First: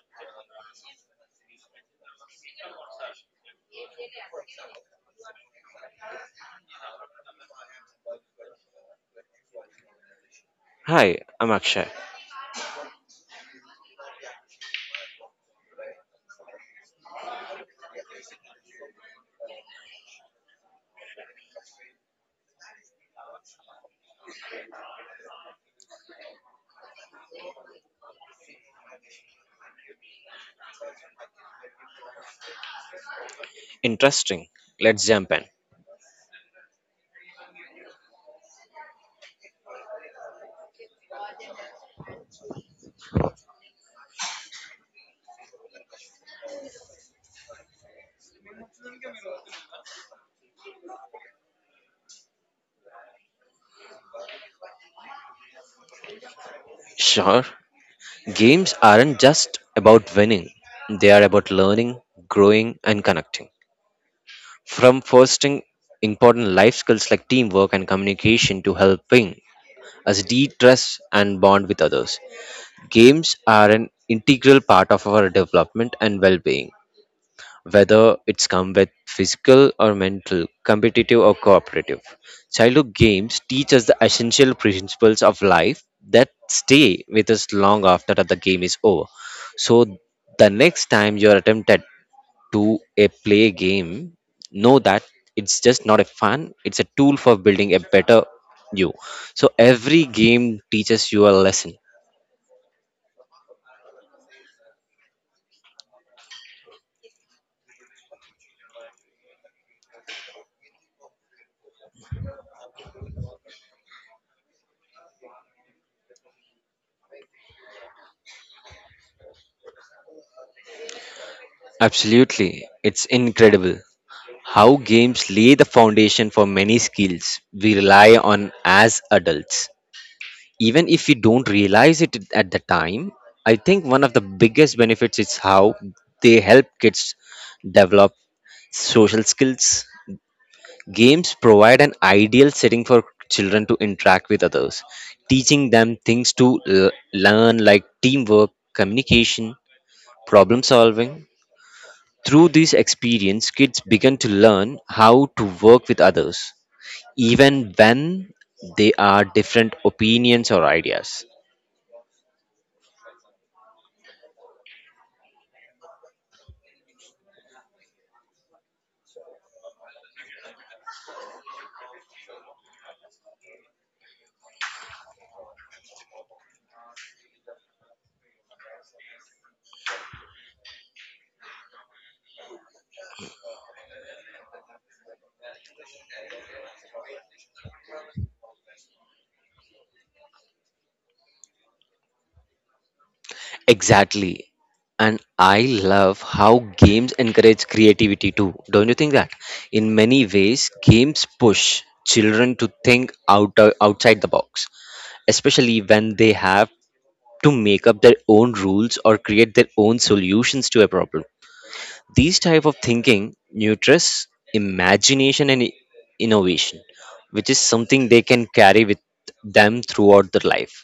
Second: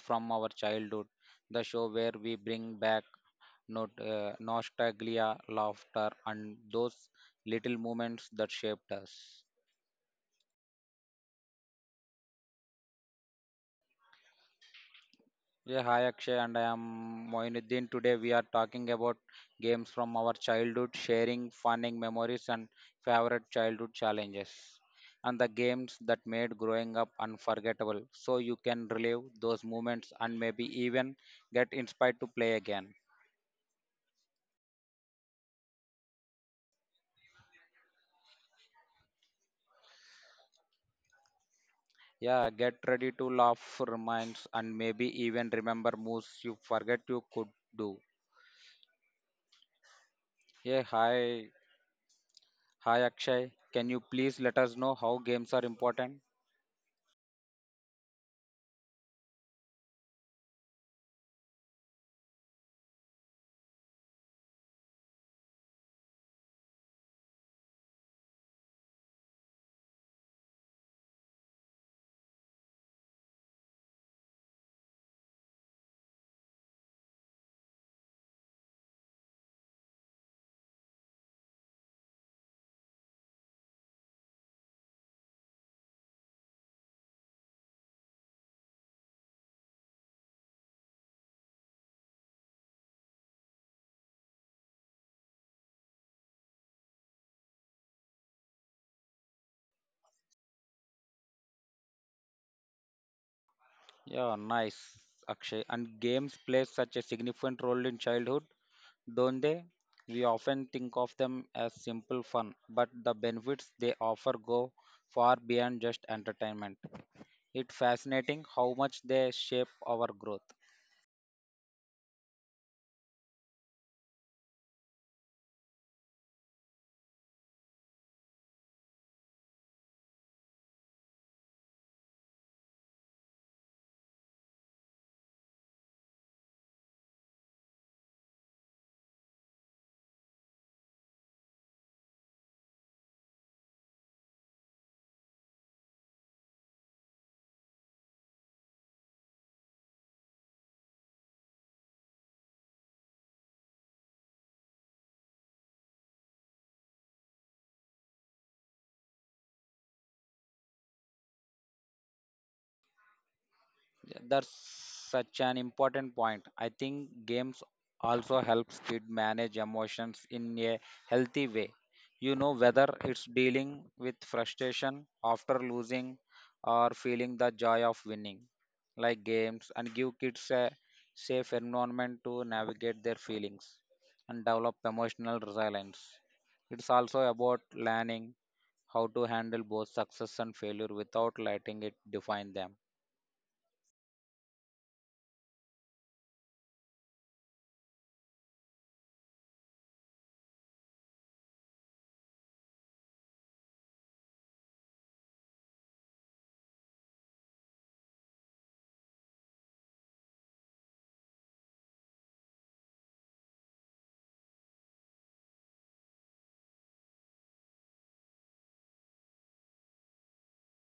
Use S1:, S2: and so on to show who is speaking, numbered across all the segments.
S1: from Our Childhood, the show where we bring back not, nostalgia, laughter, and those little moments that shaped us.
S2: Hi, I'm Akshay.
S1: Yeah, hi, Akshay, and I am Moinuddin. Today we are talking about games from our childhood, sharing funning memories and favorite childhood challenges, and the games that made growing up unforgettable so you can relive those moments and maybe even get inspired to play again.
S2: Interesting. Let's jump in.
S1: Yeah, get ready to laugh, reminds, and maybe even remember moves you forget you could do. Yeah, hi Akshay. Can you please let us know how games are important?
S2: Sure, games aren't just about winning, they are about learning, growing, and connecting. From fostering important life skills like teamwork and communication to helping us de stress and bond with others, games are an integral part of our development and well being. Whether it's come with physical or mental, competitive or cooperative. Childhood games teach us the essential principles of life that stay with us long after the game is over. So, the next time you're tempted to a play game, know that it's just not a fun, it's a tool for building a better you. So, every game teaches you a lesson.
S1: Yeah, nice, Akshay. And games play such a significant role in childhood, don't they? We often think of them as simple fun, but the benefits they offer go far beyond just entertainment. It's fascinating how much they shape our growth.
S2: Absolutely, it's incredible. How games lay the foundation for many skills we rely on as adults. Even if we don't realize it at the time, I think one of the biggest benefits is how they help kids develop social skills. Games provide an ideal setting for children to interact with others, teaching them things to learn like teamwork, communication, problem solving. Through this experience, kids begin to learn how to work with others even when they are different opinions or ideas.
S1: Yeah, that's such an important point. I think games also helps kids manage emotions in a healthy way. You know, whether it's dealing with frustration after losing or feeling the joy of winning, like games, and give kids a safe environment to navigate their feelings and develop emotional resilience. It's also about learning how to handle both success and failure without letting it define them.
S2: Exactly. And I love how games encourage creativity too. Don't you think that? In many ways, games push children to think out outside the box, especially when they have to make up their own rules or create their own solutions to a problem. These type of thinking nurtures imagination and innovation, which is something they can carry with them throughout their life.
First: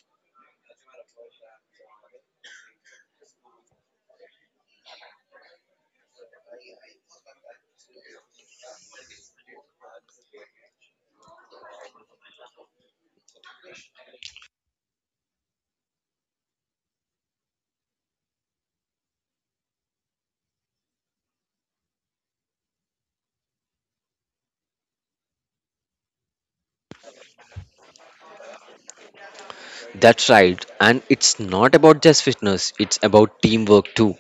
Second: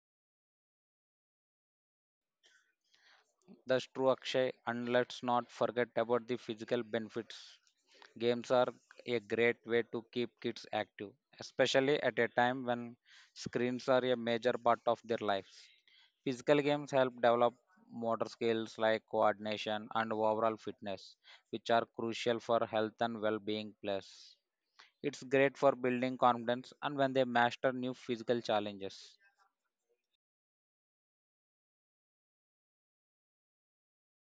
S1: That's true, Akshay. And let's not forget about the physical benefits. Games are a great way to keep kids active, especially at a time when screens are a major part of their lives. Physical games help develop motor skills like coordination and overall fitness, which are crucial for health and well being. Plus, it's great for building confidence and when they master new physical challenges.
S2: That's right, and it's not about just fitness, it's about teamwork too.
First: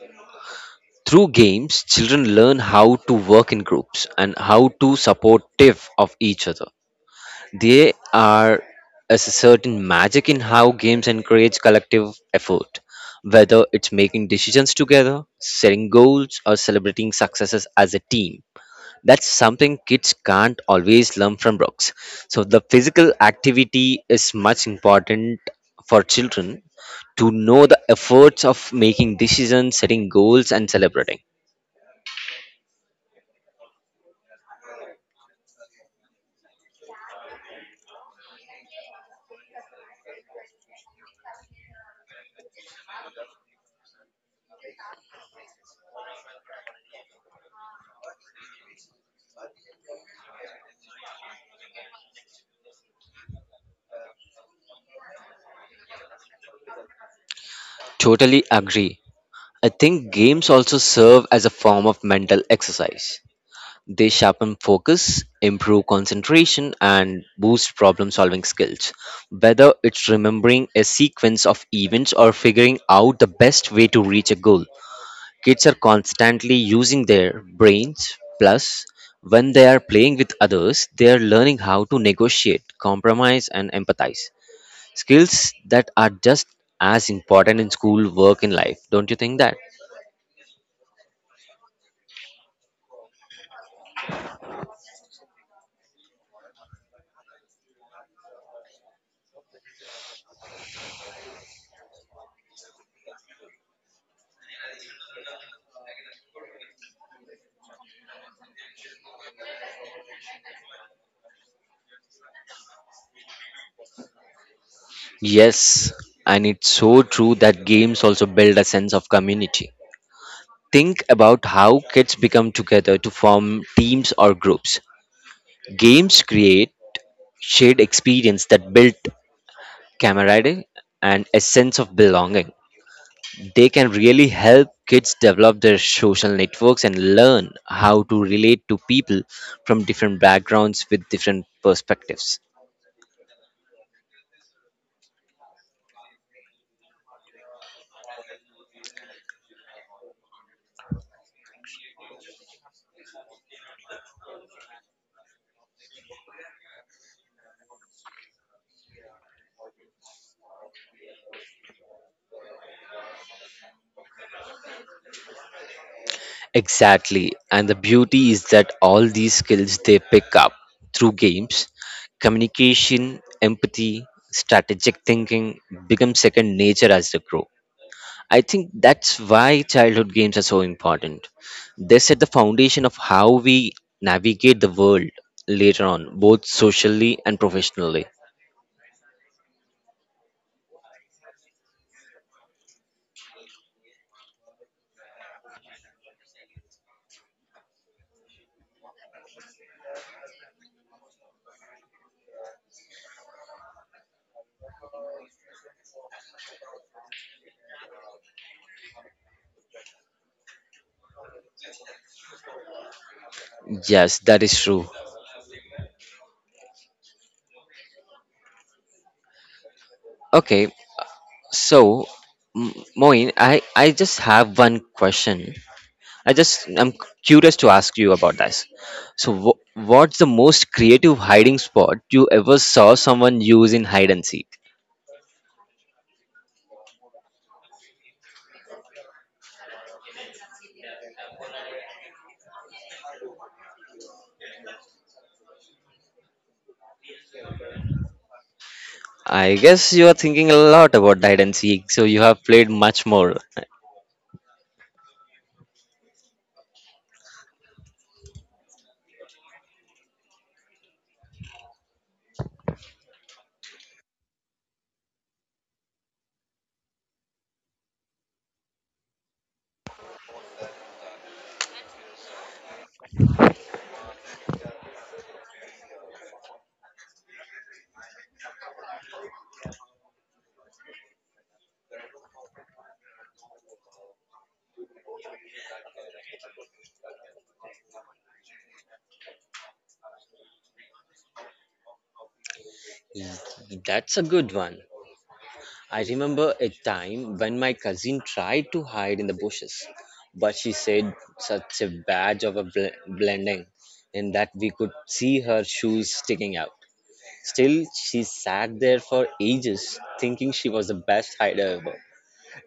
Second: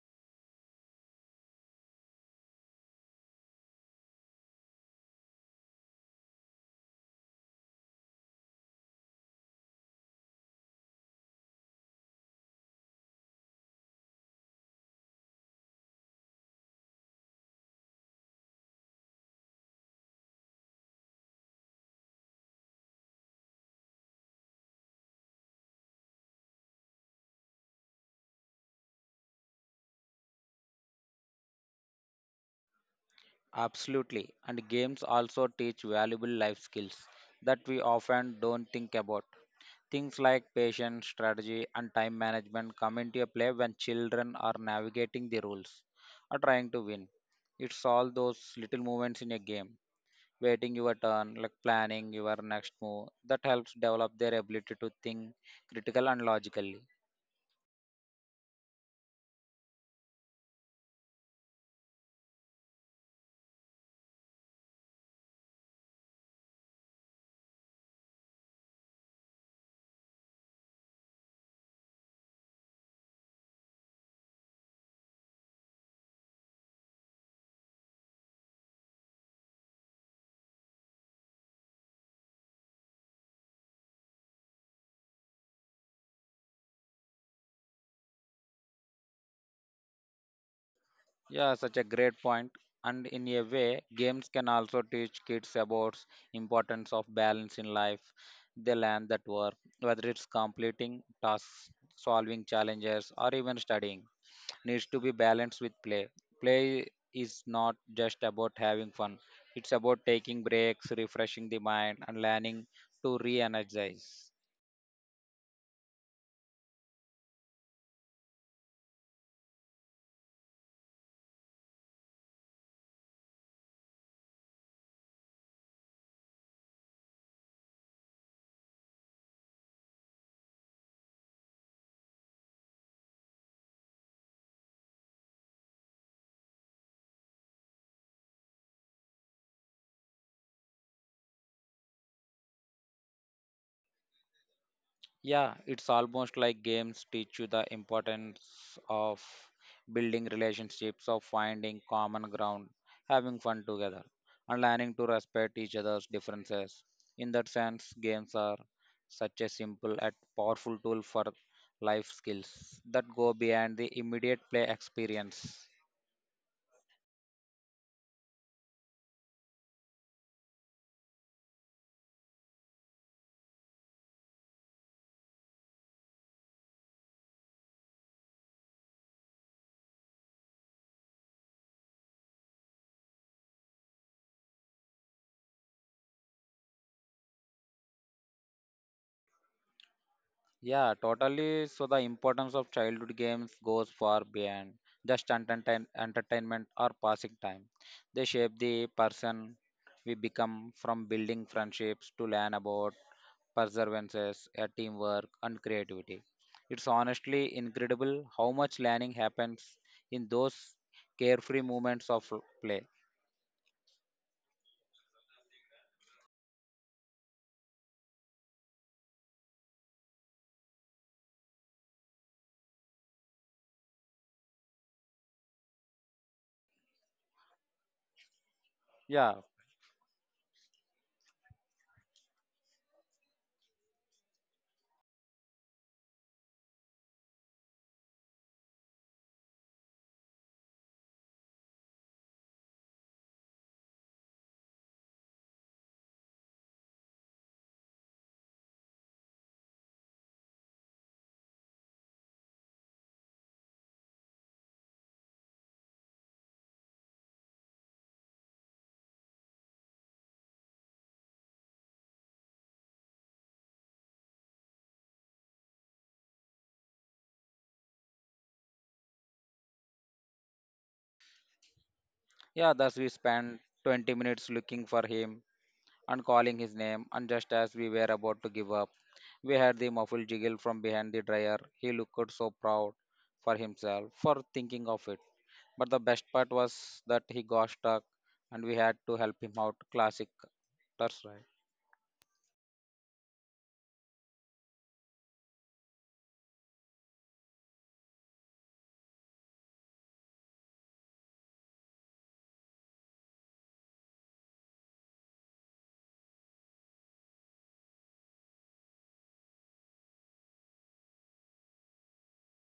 S2: Through games, children learn how to work in groups and how to supportive of each other. They are is a certain magic in how games encourage collective effort, whether it's making decisions together, setting goals, or celebrating successes as a team. That's something kids can't always learn from books. So the physical activity is much important for children to know the efforts of making decisions, setting goals, and celebrating.
S1: Absolutely. And games also teach valuable life skills that we often don't think about. Things like patience, strategy, and time management come into play when children are navigating the rules or trying to win. It's all those little moments in a game, waiting your turn, like planning your next move, that helps develop their ability to think critical and logically.
S2: Totally agree. I think games also serve as a form of mental exercise. They sharpen focus, improve concentration, and boost problem solving skills. Whether it's remembering a sequence of events or figuring out the best way to reach a goal, kids are constantly using their brains. Plus, when they are playing with others, they are learning how to negotiate, compromise, and empathize. Skills that are just as important in school, work, and life. Don't you think that?
S1: Yeah, such a great point. And in a way, games can also teach kids about importance of balance in life. They learn that work, whether it's completing tasks, solving challenges, or even studying, needs to be balanced with play. Play is not just about having fun; it's about taking breaks, refreshing the mind, and learning to re-energize.
S2: Yes, and it's so true that games also build a sense of community. Think about how kids become together to form teams or groups. Games create shared experience that build camaraderie and a sense of belonging. They can really help kids develop their social networks and learn how to relate to people from different backgrounds with different perspectives.
S1: Yeah, it's almost like games teach you the importance of building relationships, of finding common ground, having fun together, and learning to respect each other's differences. In that sense, games are such a simple yet powerful tool for life skills that go beyond the immediate play experience.
S2: Exactly. And the beauty is that all these skills they pick up through games, communication, empathy, strategic thinking, become second nature as they grow. I think that's why childhood games are so important. They set the foundation of how we navigate the world later on, both socially and professionally.
S1: Yeah, totally. So the importance of childhood games goes far beyond just entertainment or passing time. They shape the person we become from building friendships to learn about perseverances, teamwork, and creativity. It's honestly incredible how much learning happens in those carefree moments of play.
S2: Yes, that is true. Okay, so Moin, I just have one question. I just I'm curious to ask you about this. So,
S1: Yeah,
S2: what's the most creative hiding spot you ever saw someone use in hide and seek? I guess you are thinking a lot about hide and seek, so you have played much more.
S1: yeah, thus we spent 20 minutes looking for him and calling his name, and just as we were about to give up, we heard the muffled jiggle from behind the dryer. He looked so proud for himself for thinking of it. But the best part was that he got stuck and we had to help him out. Classic. That's right.
S2: Mm, that's a good one. I remember a time when my cousin tried to hide in the bushes, but she said such a badge of a blending in that we could see her shoes sticking out. Still, she sat there for ages thinking she was the best hider ever.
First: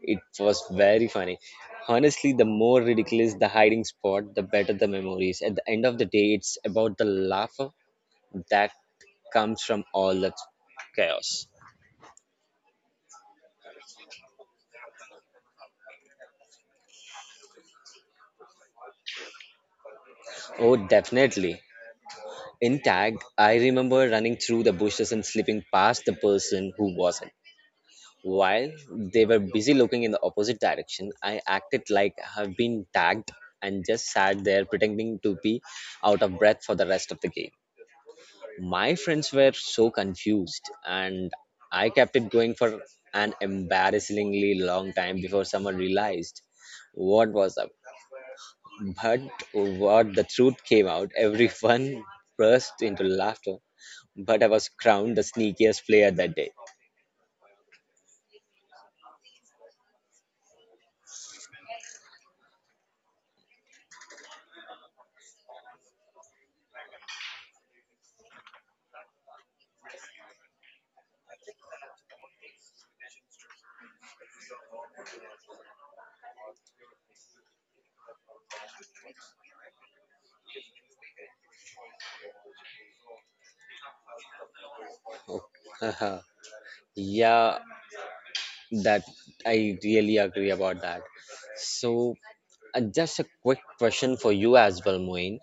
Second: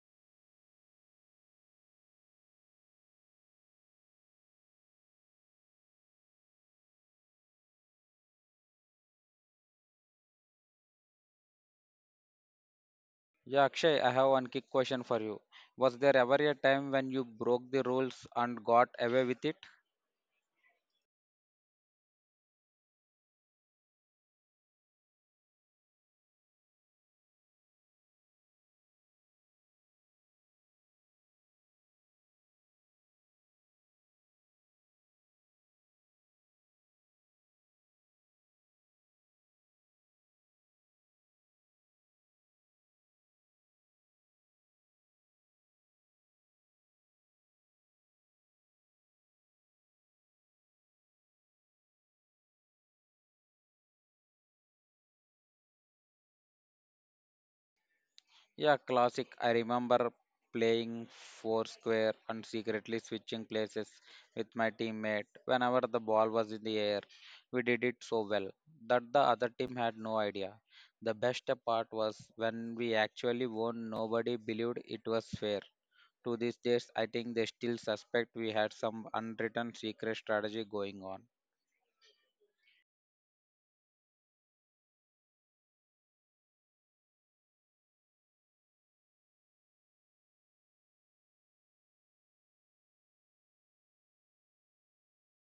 S2: It was very funny. Honestly, the more ridiculous the hiding spot, the better the memories. At the end of the day, it's about the laughter that comes from all that chaos.
S1: Yeah, Akshay, I have one quick question for you. Was there ever a time when you broke the rules and got away with it?
S2: Oh, definitely. In tag, I remember running through the bushes and slipping past the person who wasn't. While they were busy looking in the opposite direction, I acted like I have been tagged and just sat there pretending to be out of breath for the rest of the game. My friends were so confused, and I kept it going for an embarrassingly long time before someone realized what was up. But what the truth came out, everyone burst into laughter. But I was crowned the sneakiest player that day.
S1: Yeah, classic. I remember playing Foursquare and secretly switching places with my teammate whenever the ball was in the air. We did it so well that the other team had no idea. The best part was when we actually won, nobody believed it was fair. To these days, I think they still suspect we had some unwritten secret strategy going on.
S2: Yeah, that I really agree about that. So, just a quick question for you as well, Moin.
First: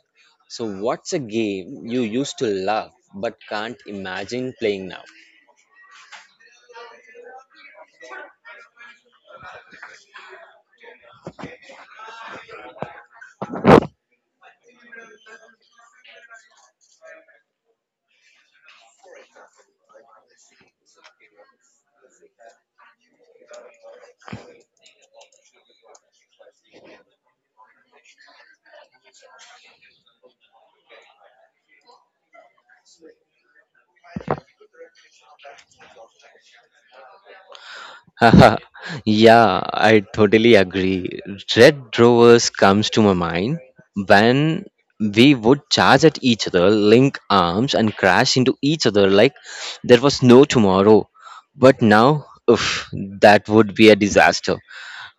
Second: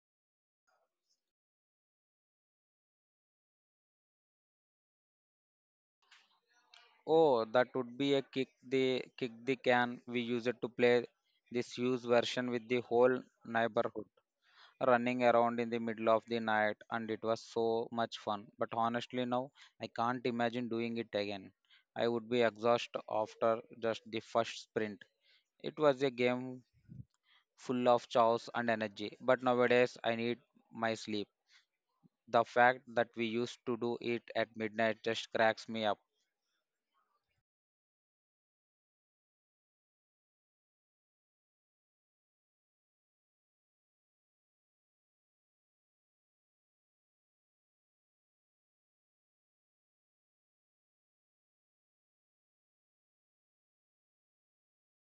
S2: So, what's a game you used to love but can't imagine playing now?
S1: Oh, that would be a kick the can. We used to play this huge version with the whole neighborhood, running around in the middle of the night and it was so much fun. But honestly, now I can't imagine doing it again. I would be exhausted after just the first sprint. It was a game full of chaos and energy, but nowadays I need my sleep. The fact that we used to do it at midnight just cracks me up.
S2: Haha, yeah, I totally agree. Red Rovers comes to my mind when we would charge at each other, link arms, and crash into each other like there was no tomorrow. But now, oof, that would be a disaster.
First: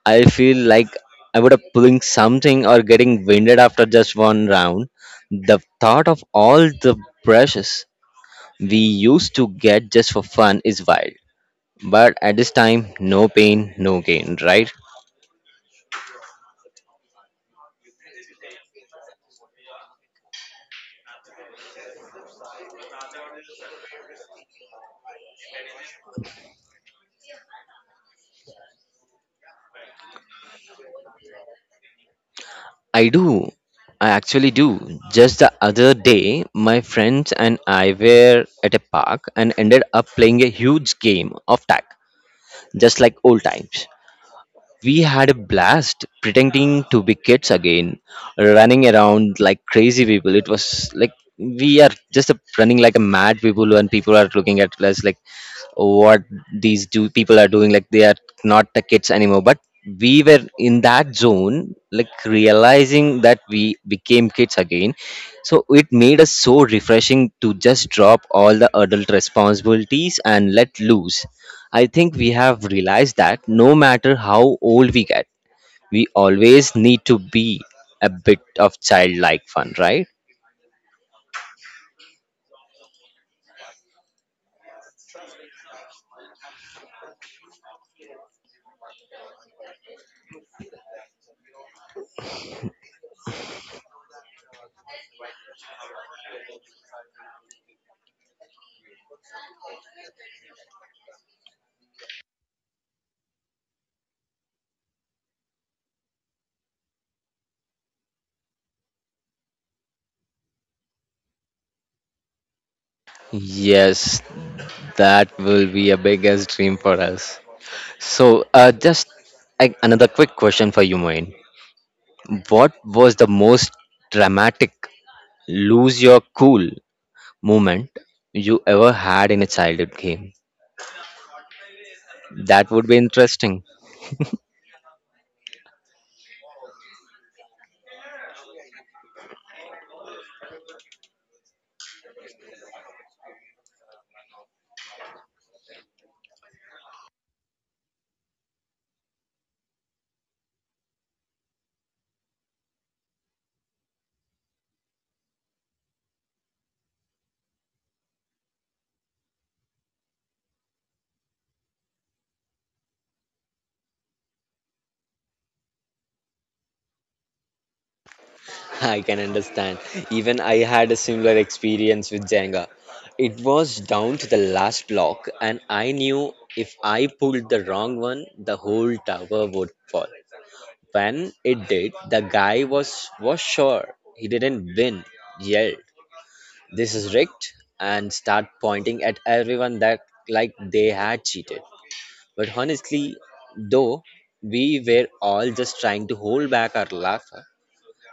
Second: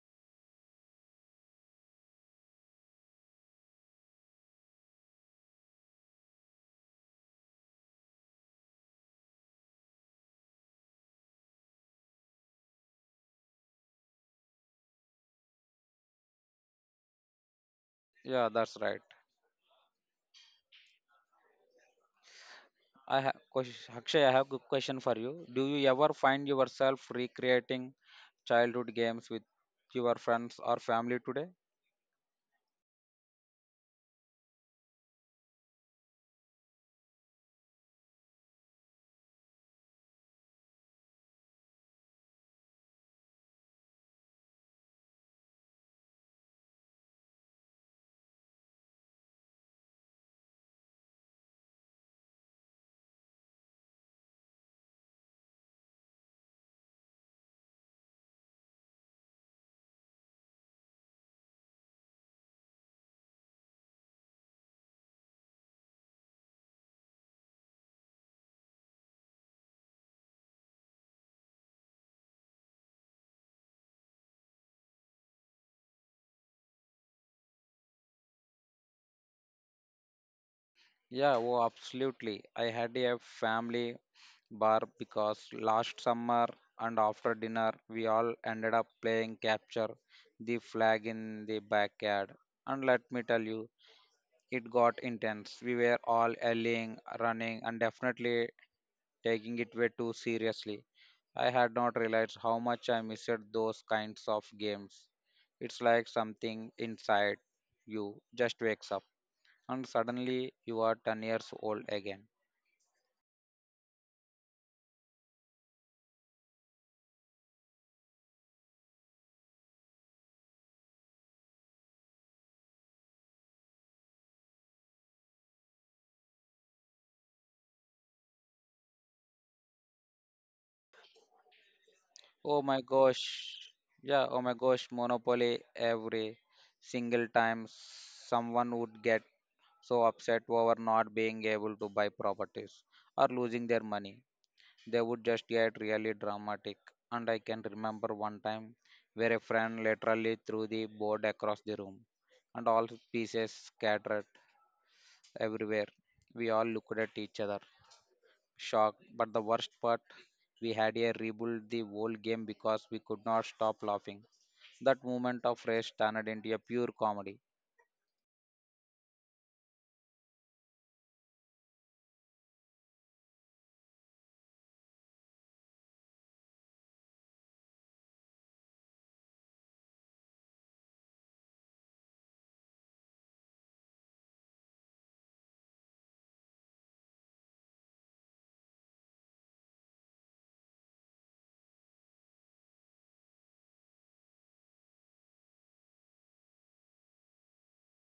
S2: I feel like I would have pulling something or getting winded after just one round. The thought of all the brushes we used to get just for fun is wild. But at this time, no pain, no gain, right?
S1: Yeah, that's right. I have Akshay, I have a question for you. Do you ever find yourself recreating childhood games with your friends or family today?
S2: I do. I actually do. Just the other day, my friends and I were at a park and ended up playing a huge game of tag, just like old times. We had a blast pretending to be kids again, running around like crazy people. It was like we are just running like a mad people, and people are looking at us like what these do people are doing. Like they are not the kids anymore, but we were in that zone, like realizing that we became kids again. So it made us so refreshing to just drop all the adult responsibilities and let loose. I think we have realized that no matter how old we get, we always need to be a bit of childlike fun, right?
S1: Yeah, oh, absolutely. I had a family bar because last summer and after dinner, we all ended up playing capture the flag in the backyard. And let me tell you, it got intense. We were all yelling, running, and definitely taking it way too seriously. I had not realized how much I missed those kinds of games. It's like something inside you just wakes up, and suddenly you are 10 years old again.
S2: Yes, that will be a biggest dream for us. So, just like another quick question for you, Moin. What was the most dramatic lose your cool moment you ever had in a childhood game?
S1: Oh
S2: That
S1: my
S2: would be
S1: gosh.
S2: interesting.
S1: Yeah, oh my gosh, Monopoly every single time someone would get so upset over not being able to buy properties or losing their money. They would just get really dramatic. And I can remember one time where a friend literally threw the board across the room and all pieces scattered everywhere. We all looked at each other, shocked. But the worst part, we had a rebuild the whole game because we could not stop laughing that moment of rest turned into a pure comedy.
S2: I can understand. Even I had a similar experience with Jenga. It was down to the last block, and I knew if I pulled the wrong one, the whole tower would fall. When it did, the guy was sure he didn't win. Yelled, "This is rigged!" and start pointing at everyone that like they had cheated. But honestly, though, we were all just trying to hold back our laughter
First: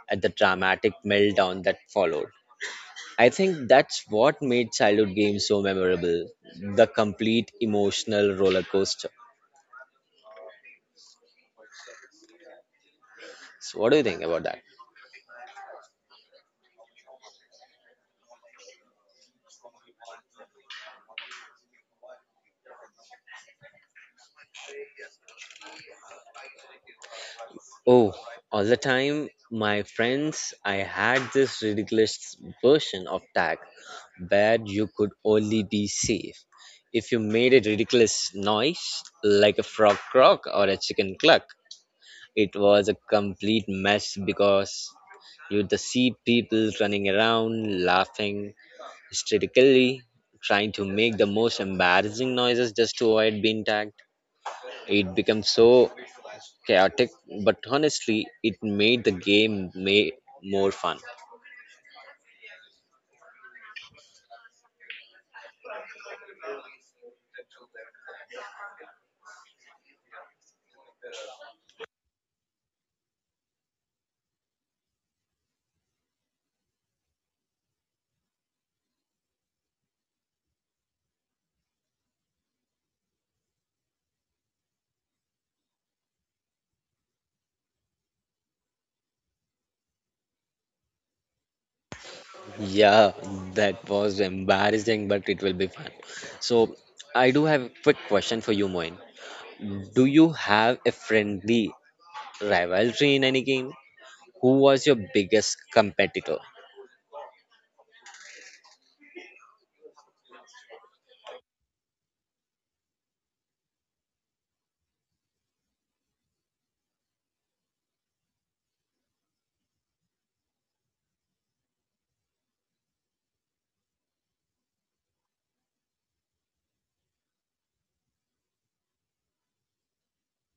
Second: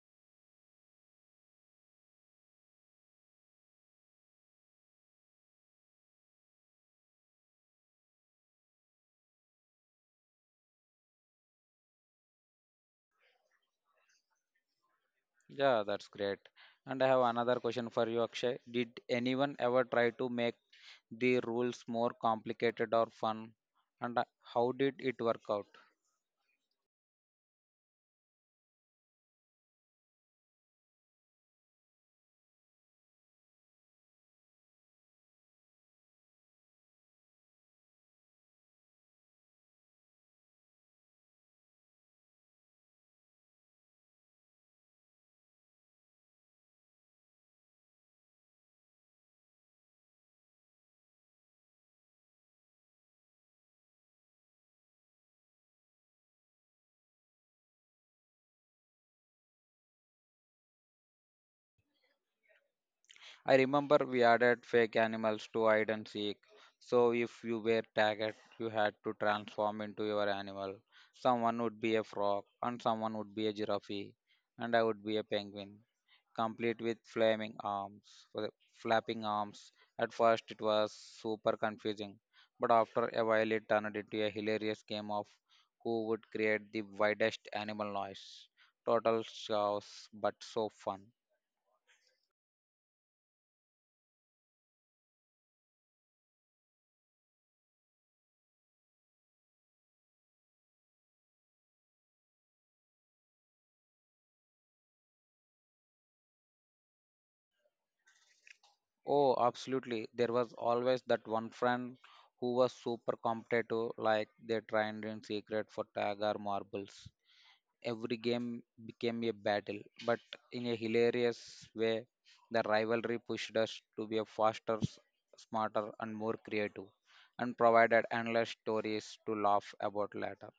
S2: at the dramatic meltdown that followed. I think that's what made childhood games so memorable, the complete emotional roller coaster. So, what do you think about that?
S1: Yeah, that's great. And I have another question for you, Akshay. Did anyone ever try to make the rules more complicated or fun? And how did it work out?
S2: Oh, all the time, my friends, I had this ridiculous version of tag where you could only be safe if you made a ridiculous noise like a frog croak or a chicken cluck. It was a complete mess because you'd see people running around laughing hysterically trying to make the most embarrassing noises just to avoid being tagged. It becomes so chaotic, but honestly, it made the game may more fun.
S1: I remember we added fake animals to hide and seek. So if you were tagged, you had to transform into your animal. Someone would be a frog, and someone would be a giraffe, and I would be a penguin, complete with flaming arms, flapping arms. At first, it was super confusing, but after a while, it turned into a hilarious game of who would create the widest animal noise. Total chaos, but so fun.
S2: Yeah, that was embarrassing, but it will be fun. So, I do have a quick question for you, Moin. Do you have a friendly rivalry in any game? Who was your biggest competitor?
S1: Oh, absolutely. There was always that one friend who was super competitive, like they trained in secret for tag or marbles. Every game became a battle, but in a hilarious way, the rivalry pushed us to be a faster, smarter, and more creative, and provided endless stories to laugh about later.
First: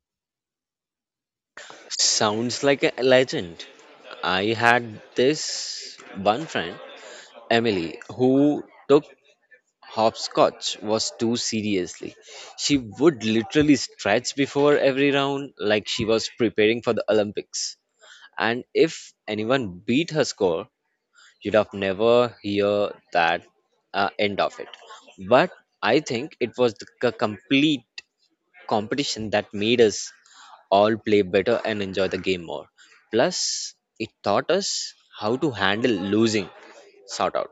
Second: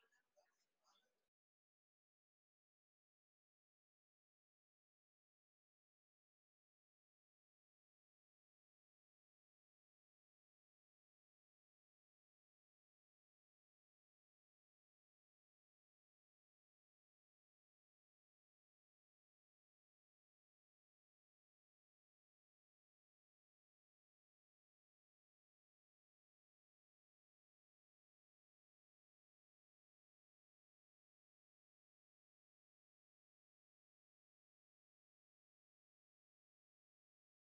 S2: Sounds like a legend. I had this one friend Emily, who took hopscotch was too seriously. She would literally stretch before every round like she was preparing for the Olympics. And if anyone beat her score, you'd have never hear that end of it. But I think it was the complete competition that made us all play better and enjoy the game more. Plus, it taught us how to handle losing, sort out.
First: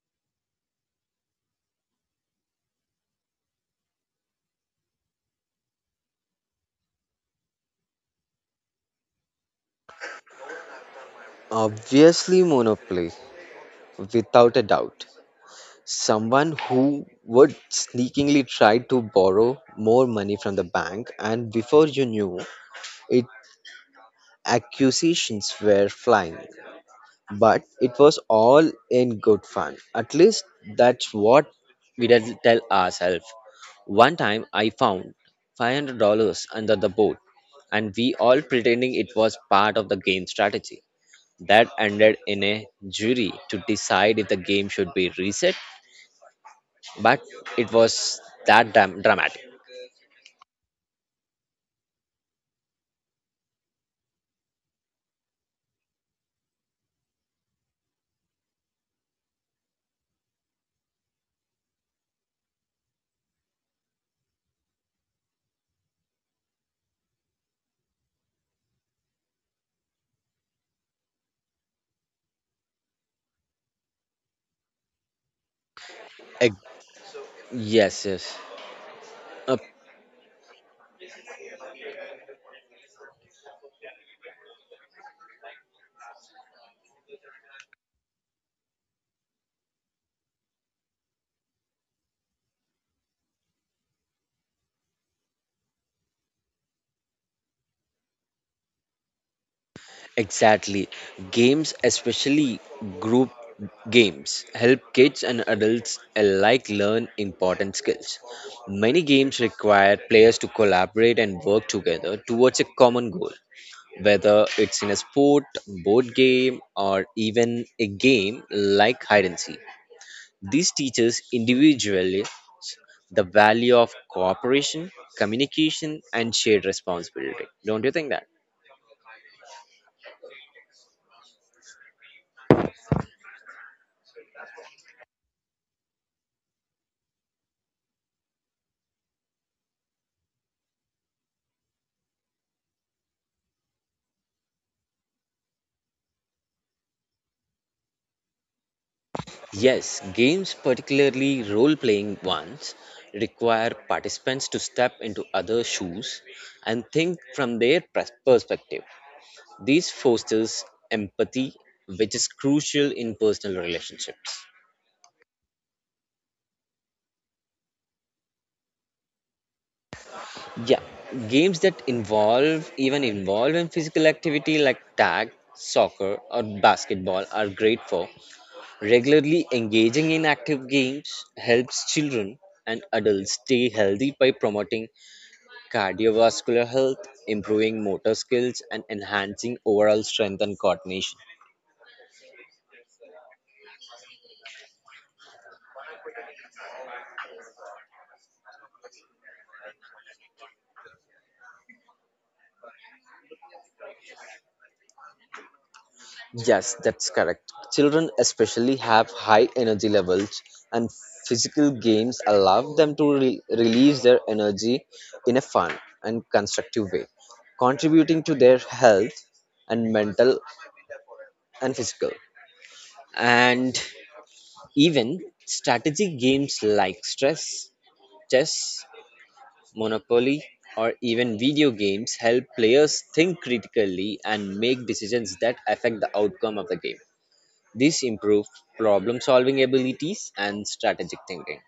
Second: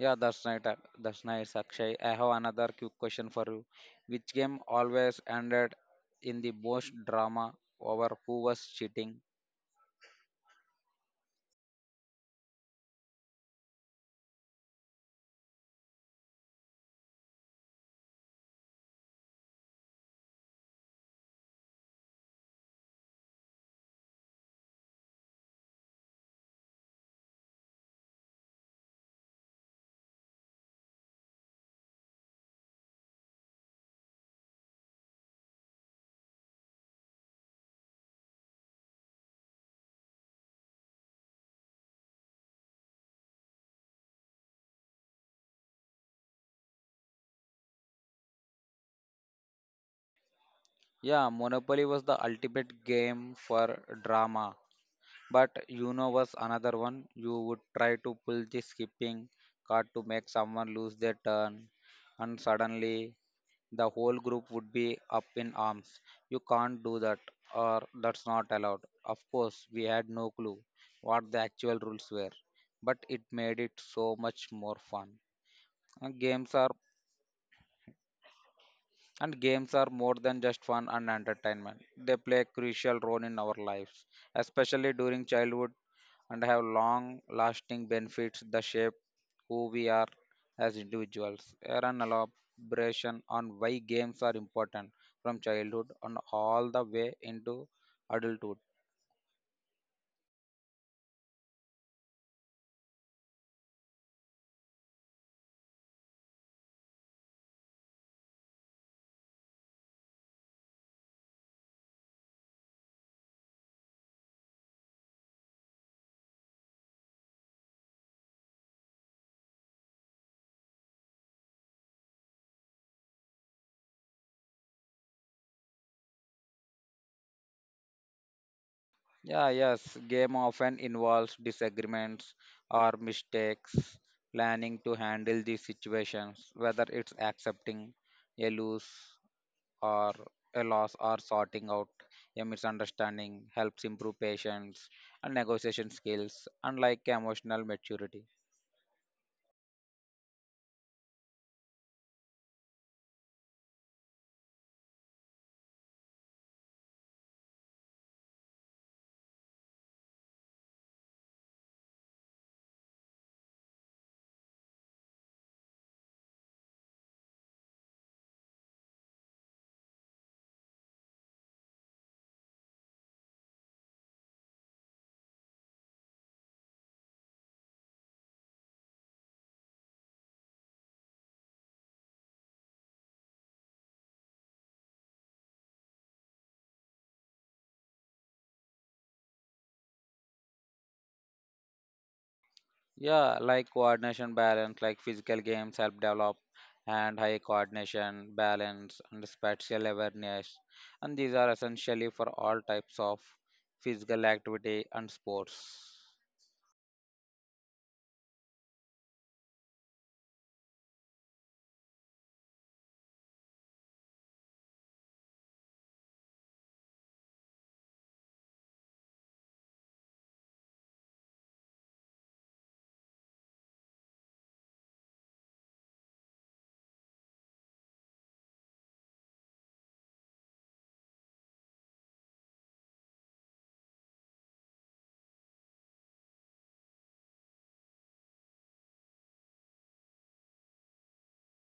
S1: Yeah, that's right. That's nice, Akshay. I have another quick question for you. Which game always ended in the most drama over who was cheating?
S2: Obviously, Monopoly, without a doubt. Someone who would sneakingly try to borrow more money from the bank, and before you knew it, accusations were flying. But it was all in good fun. At least that's what we did tell ourselves. One time I found $500 under the boat, and we all pretending it was part of the game strategy. That ended in a jury to decide if the game should be reset, but it was that dramatic.
S1: Yeah, Monopoly was the ultimate game for drama. But you know was another one. You would try to pull the skipping card to make someone lose their turn, and suddenly the whole group would be up in arms. You can't do that, or that's not allowed. Of course, we had no clue what the actual rules were, but it made it so much more fun. And
S2: Ex-
S1: games are
S2: yes, yes.
S1: and
S2: Uh,
S1: games are more than just fun and entertainment. They play a crucial role in our lives, especially during childhood, and have long lasting benefits that shape who we are as individuals. Here an elaboration on why games are important from childhood and all the way into adulthood.
S2: exactly. Games, especially group games, help kids and adults alike learn important skills. Many games require players to collaborate and work together towards a common goal, whether it's in a sport, board game, or even a game like hide and seek. This teaches individually the value of cooperation, communication, and shared responsibility. Don't you think that?
S1: Yeah, yes, game often involves disagreements or mistakes, planning to handle these situations, whether it's accepting a lose or a loss or sorting out a misunderstanding helps improve patience and negotiation skills and like emotional maturity.
S2: Yes, games, particularly role playing ones, require participants to step into other shoes and think from their perspective. This fosters empathy, which is crucial in personal relationships. Yeah, games that involve even involve in physical activity like tag, soccer, or basketball are great for. Regularly engaging in active games helps children and adults stay healthy by promoting cardiovascular health, improving motor skills, and enhancing overall strength and coordination.
S1: Yeah, like coordination balance, like physical games help develop and high coordination balance and spatial awareness, and these are essentially for all types of physical activity and sports.
S2: Yes, that's correct. Children especially have high energy levels, and physical games allow them to release their energy in a fun and constructive way, contributing to their health and mental and physical. And even strategy games like stress, chess, monopoly, or even video games help players think critically and make decisions that affect the outcome of the game. This improved problem solving abilities and strategic thinking.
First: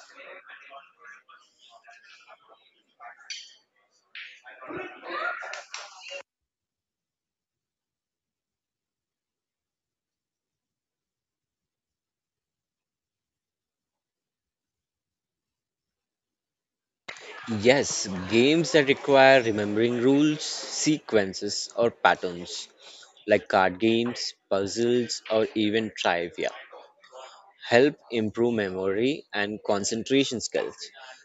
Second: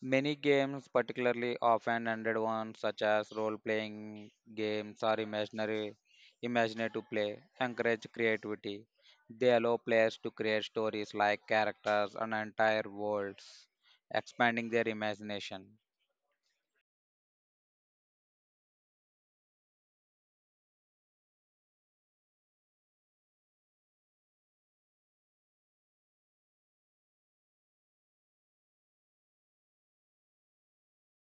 S1: Many games, particularly often ended ones such as role playing games or imaginary imaginative play, encourage creativity. They allow players to create stories like characters and entire worlds, expanding their imagination.
S2: Yes, games that require remembering rules, sequences, or patterns, like card games, puzzles, or even trivia, help improve memory and concentration skills.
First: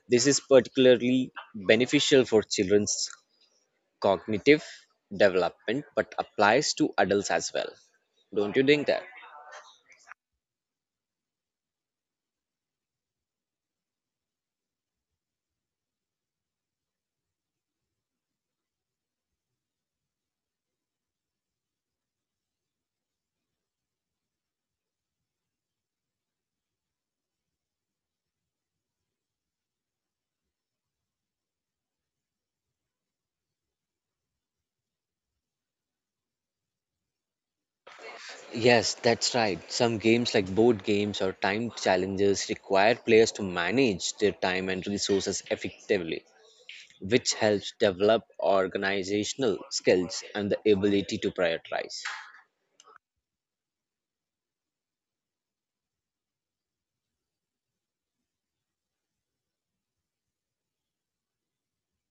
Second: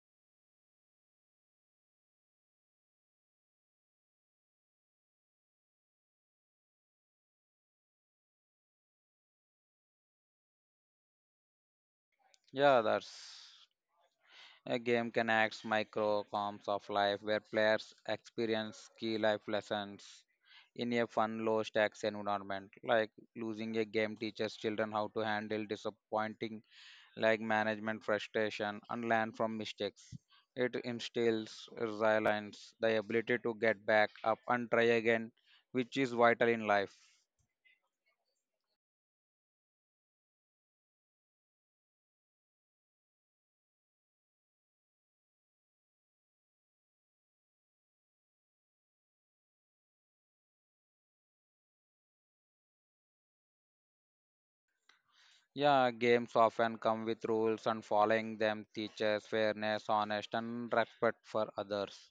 S2: This is particularly beneficial for children's cognitive development but applies to adults as well. Don't you think that?
S1: Yeah, that's a game can act microcosms of life where players experience key life lessons in a fun, low stakes environment. Like losing a game teaches children how to handle disappointing like management frustration and learn from mistakes. It instills resilience, the ability to get back up and try again, which is vital in life.
S2: Yes, that's right. Some games like board games or timed challenges require players to manage their time and resources effectively, which helps develop organizational skills and the ability to prioritize.
S1: Yeah, games often come with rules, and following them teaches fairness, honest, and respect for others.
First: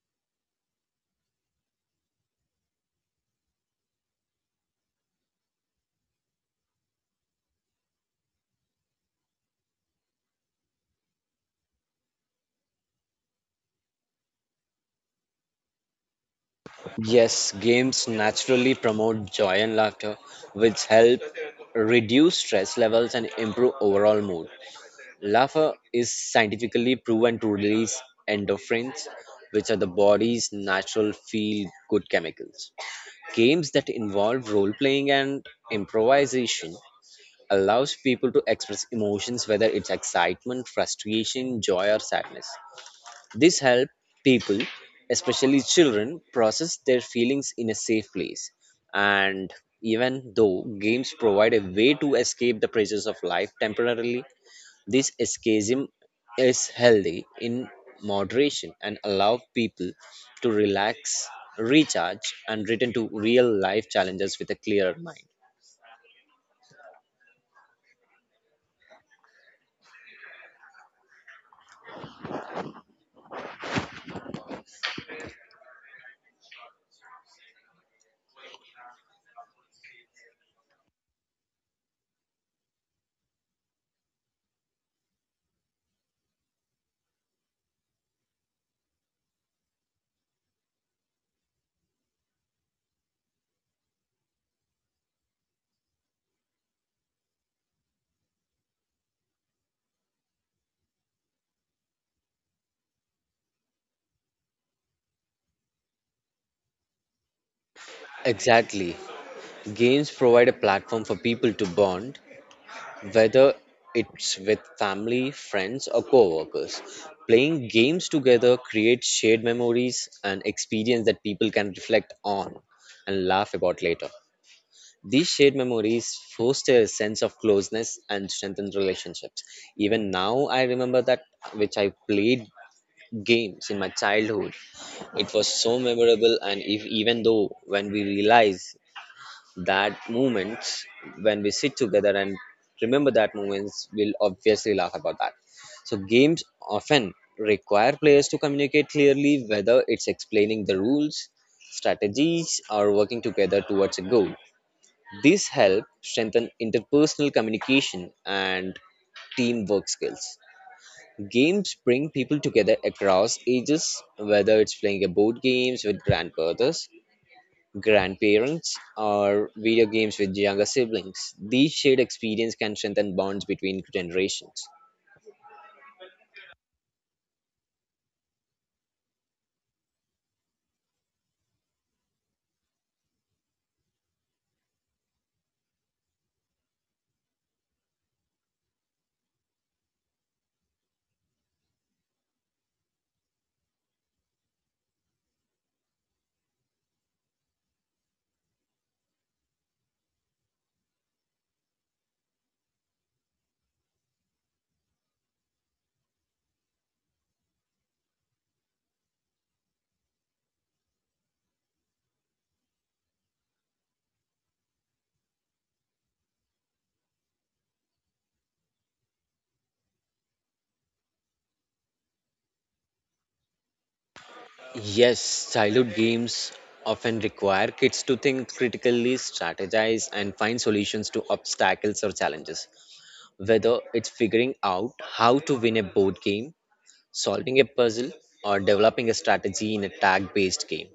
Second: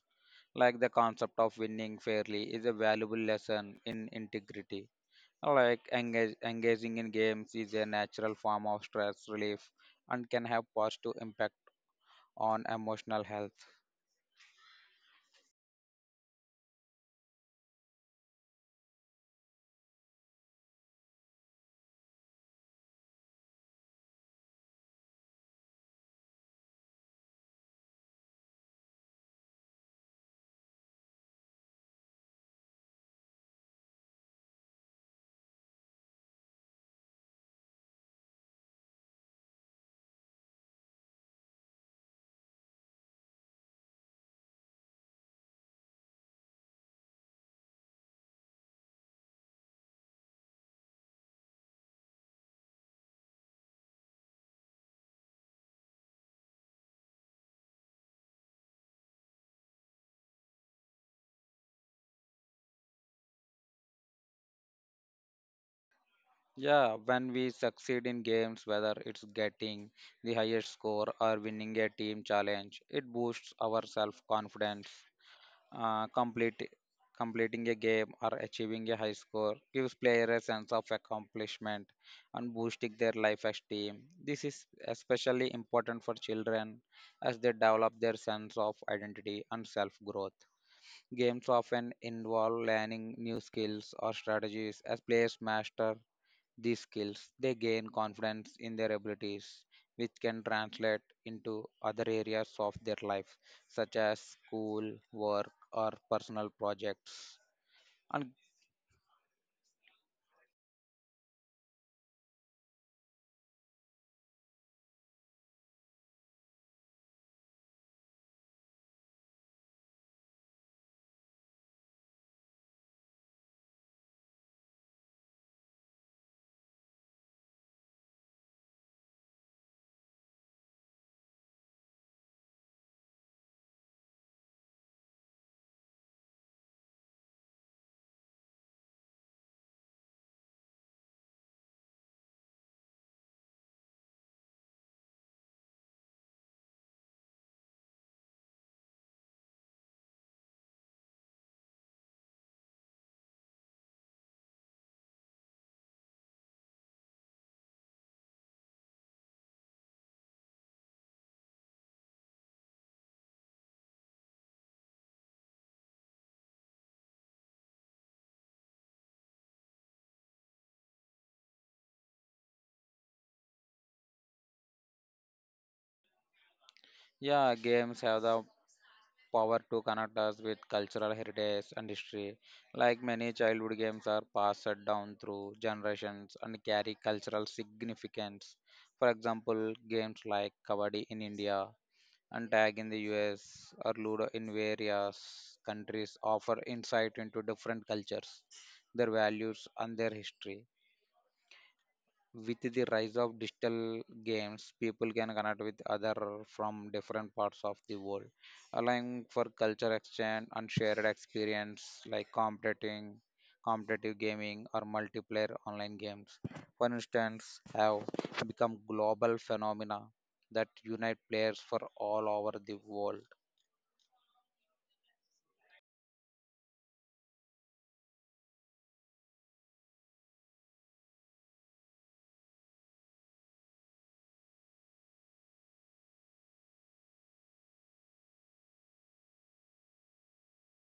S1: Like the concept of winning fairly is a valuable lesson in integrity. Like engaging in games is a natural form of stress relief and can have positive impact on emotional health.
S2: Yes, games naturally promote joy and laughter, which help reduce stress levels and improve overall mood. Laughter is scientifically proven to release endorphins, which are the body's natural feel good chemicals. Games that involve role playing and improvisation allows people to express emotions whether it's excitement, frustration, joy or sadness. This helps people, especially children, process their feelings in a safe place. And even though games provide a way to escape the pressures of life temporarily, this escapism is healthy in moderation and allow people to relax, recharge, and return to real life challenges with a clearer mind.
S1: Yeah, when we succeed in games, whether it's getting the highest score or winning a team challenge, it boosts our self confidence. Uh, complete, completing a game or achieving a high score gives players a sense of accomplishment and boosting their life esteem. This is especially important for children as they develop their sense of identity and self growth. Games often involve learning new skills or strategies as players master these skills, they gain confidence in their abilities, which can translate into other areas of their life, such as school, work, or personal projects. And
S2: Exactly. Games provide a platform for people to bond, whether it's with family, friends, or coworkers. Playing games together creates shared memories and experience that people can reflect on and laugh about later. These shared memories foster a sense of closeness and strengthen relationships. Even now, I remember that which I played games in my childhood. It was so memorable, and if, even though when we realize that moments, when we sit together and remember that moments, we'll obviously laugh about that. So, games often require players to communicate clearly, whether it's explaining the rules, strategies, or working together towards a goal these help strengthen interpersonal communication and teamwork skills. Games bring people together across ages, whether it's playing a board games with grandfathers, grandparents, or video games with younger siblings. These shared experience can strengthen bonds between generations.
S1: yeah, games have the power to connect us with cultural heritage and history. Like many childhood games are passed down through generations and carry cultural significance. For example, games like Kabaddi in India and tag in the US or Ludo in various countries offer insight into different cultures, their values, and their history. With the rise of digital games, people can connect with other from different parts of the world, allowing for culture exchange and shared experience like competitive gaming or multiplayer online games. For instance, have become global phenomena that unite players for all over the world.
S2: Yes, childhood games often require kids to think critically, strategize, and find solutions to obstacles or challenges. Whether it's figuring out how to win a board game, solving a puzzle, or developing a strategy in a tag based game.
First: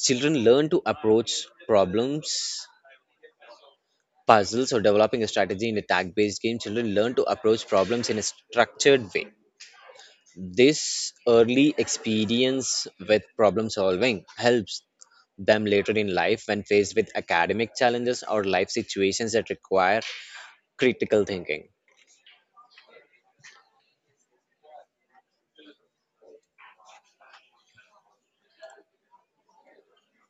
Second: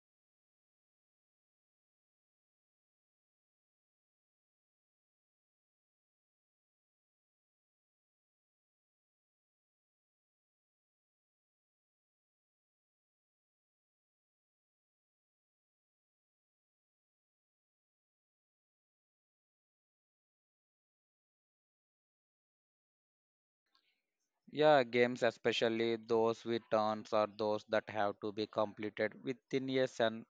S2: Children learn to approach problems, puzzles, or developing a strategy in a tag based game. Children learn to approach problems in a structured way. This early experience with problem solving helps them later in life when faced with academic challenges or life situations that require critical thinking.
S1: Yeah, games, especially those with turns or those that have to be completed within a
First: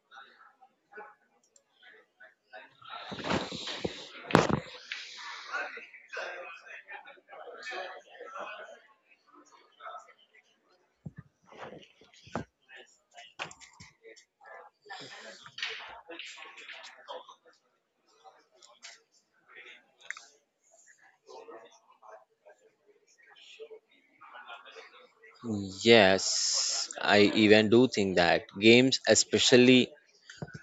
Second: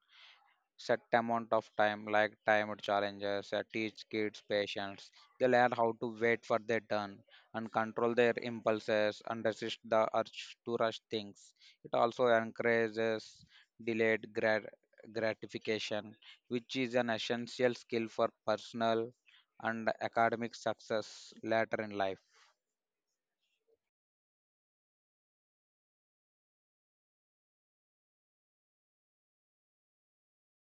S1: set amount of time, like timed challenges, teach kids patience. They learn how to wait for their turn and control their impulses and resist the urge to rush things. It also encourages delayed grat- gratification, which is an essential skill for personal and academic success later in life.
S2: Yes, I even do think that games, especially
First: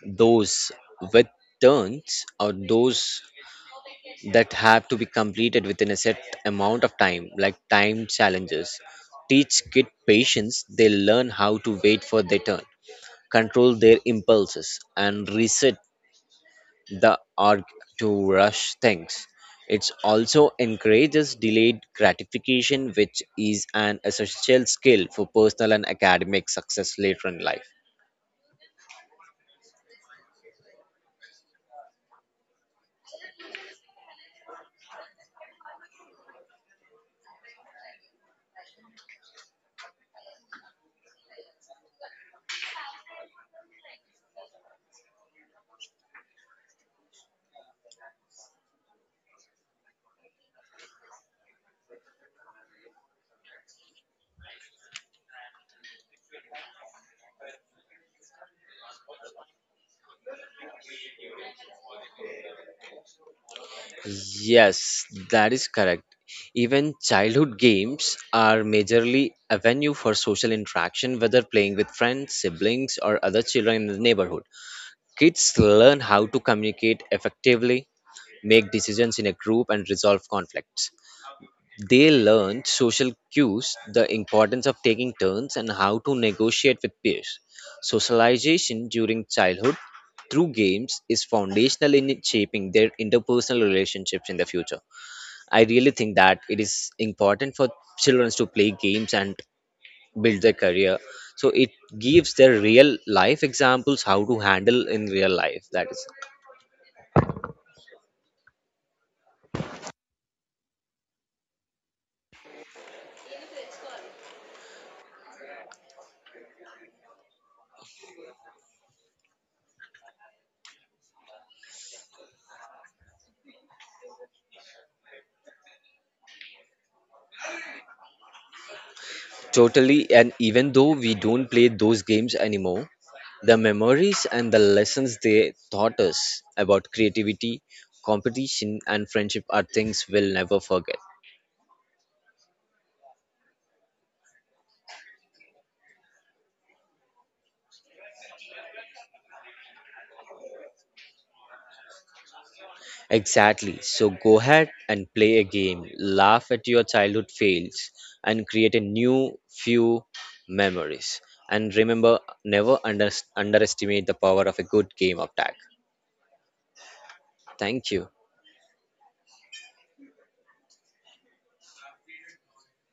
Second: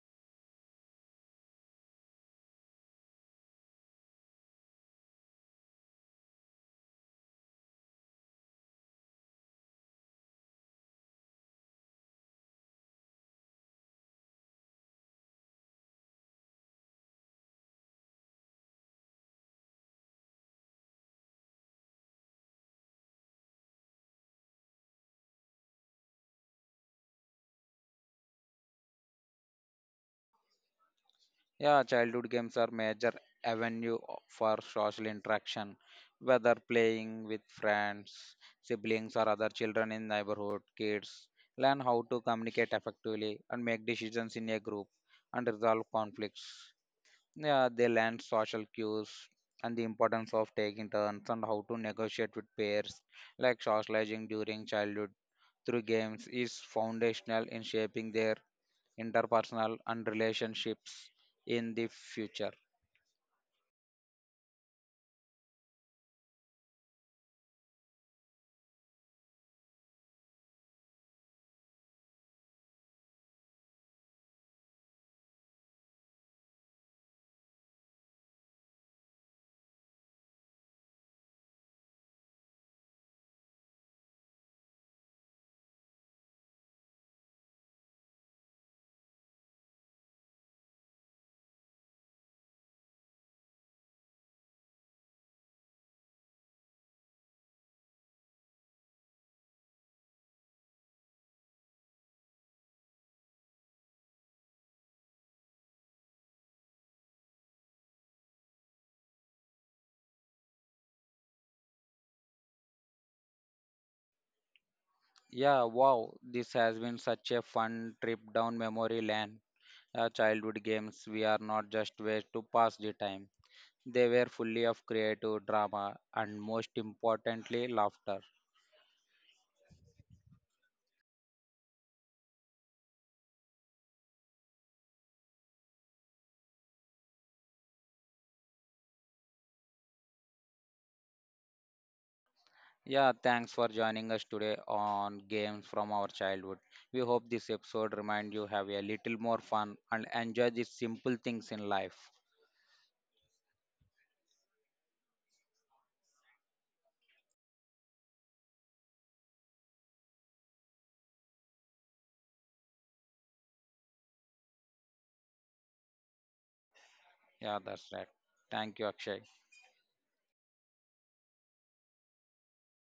S2: those with turns or those that have to be completed within a set amount of time, like time challenges, teach kid patience. They learn how to wait for their turn, control their impulses, and reset the urge to rush things. It also encourages delayed gratification, which is an essential skill for personal and academic success later in life.
S1: Yeah, childhood games are major for social interaction, whether playing with friends, siblings, or other children in neighborhood. Kids learn how to communicate effectively and make decisions in a group and resolve conflicts. Yeah, they learn social cues and the importance of taking turns and how to negotiate with peers, like socializing during childhood through games is foundational in shaping their interpersonal and relationships in the future.
S2: Yes, that is correct. Even childhood games are majorly a venue for social interaction, whether playing with friends, siblings, or other children in the neighborhood. Kids learn how to communicate effectively, make decisions in a group, and resolve conflicts. They learned social cues, the importance of taking turns, and how to negotiate with peers. Socialization during childhood through games is foundational in shaping their interpersonal relationships in the future. I really think that it is important for children to play games and build their career. So it gives their real life examples how to handle in real life. That is
S1: Yeah, wow, this has been such a fun trip down memory lane. Childhood games, we are not just ways to pass the time. They were fully of creative drama and most importantly, laughter.
S2: totally, and even though we don't play those games anymore, the memories and the lessons they taught us about creativity, competition, and friendship are things we'll never forget.
S1: Yeah, thanks for joining us today on Games from Our Childhood. We hope this episode remind you have a little more fun and enjoy the simple things in life.
S2: Exactly. So go ahead and play a game, laugh at your childhood fails, and create a new few memories. And remember, never underestimate the power of a good game of tag.
S1: Yeah, that's
S2: Thank
S1: right.
S2: you.
S1: Thank you, Akshay.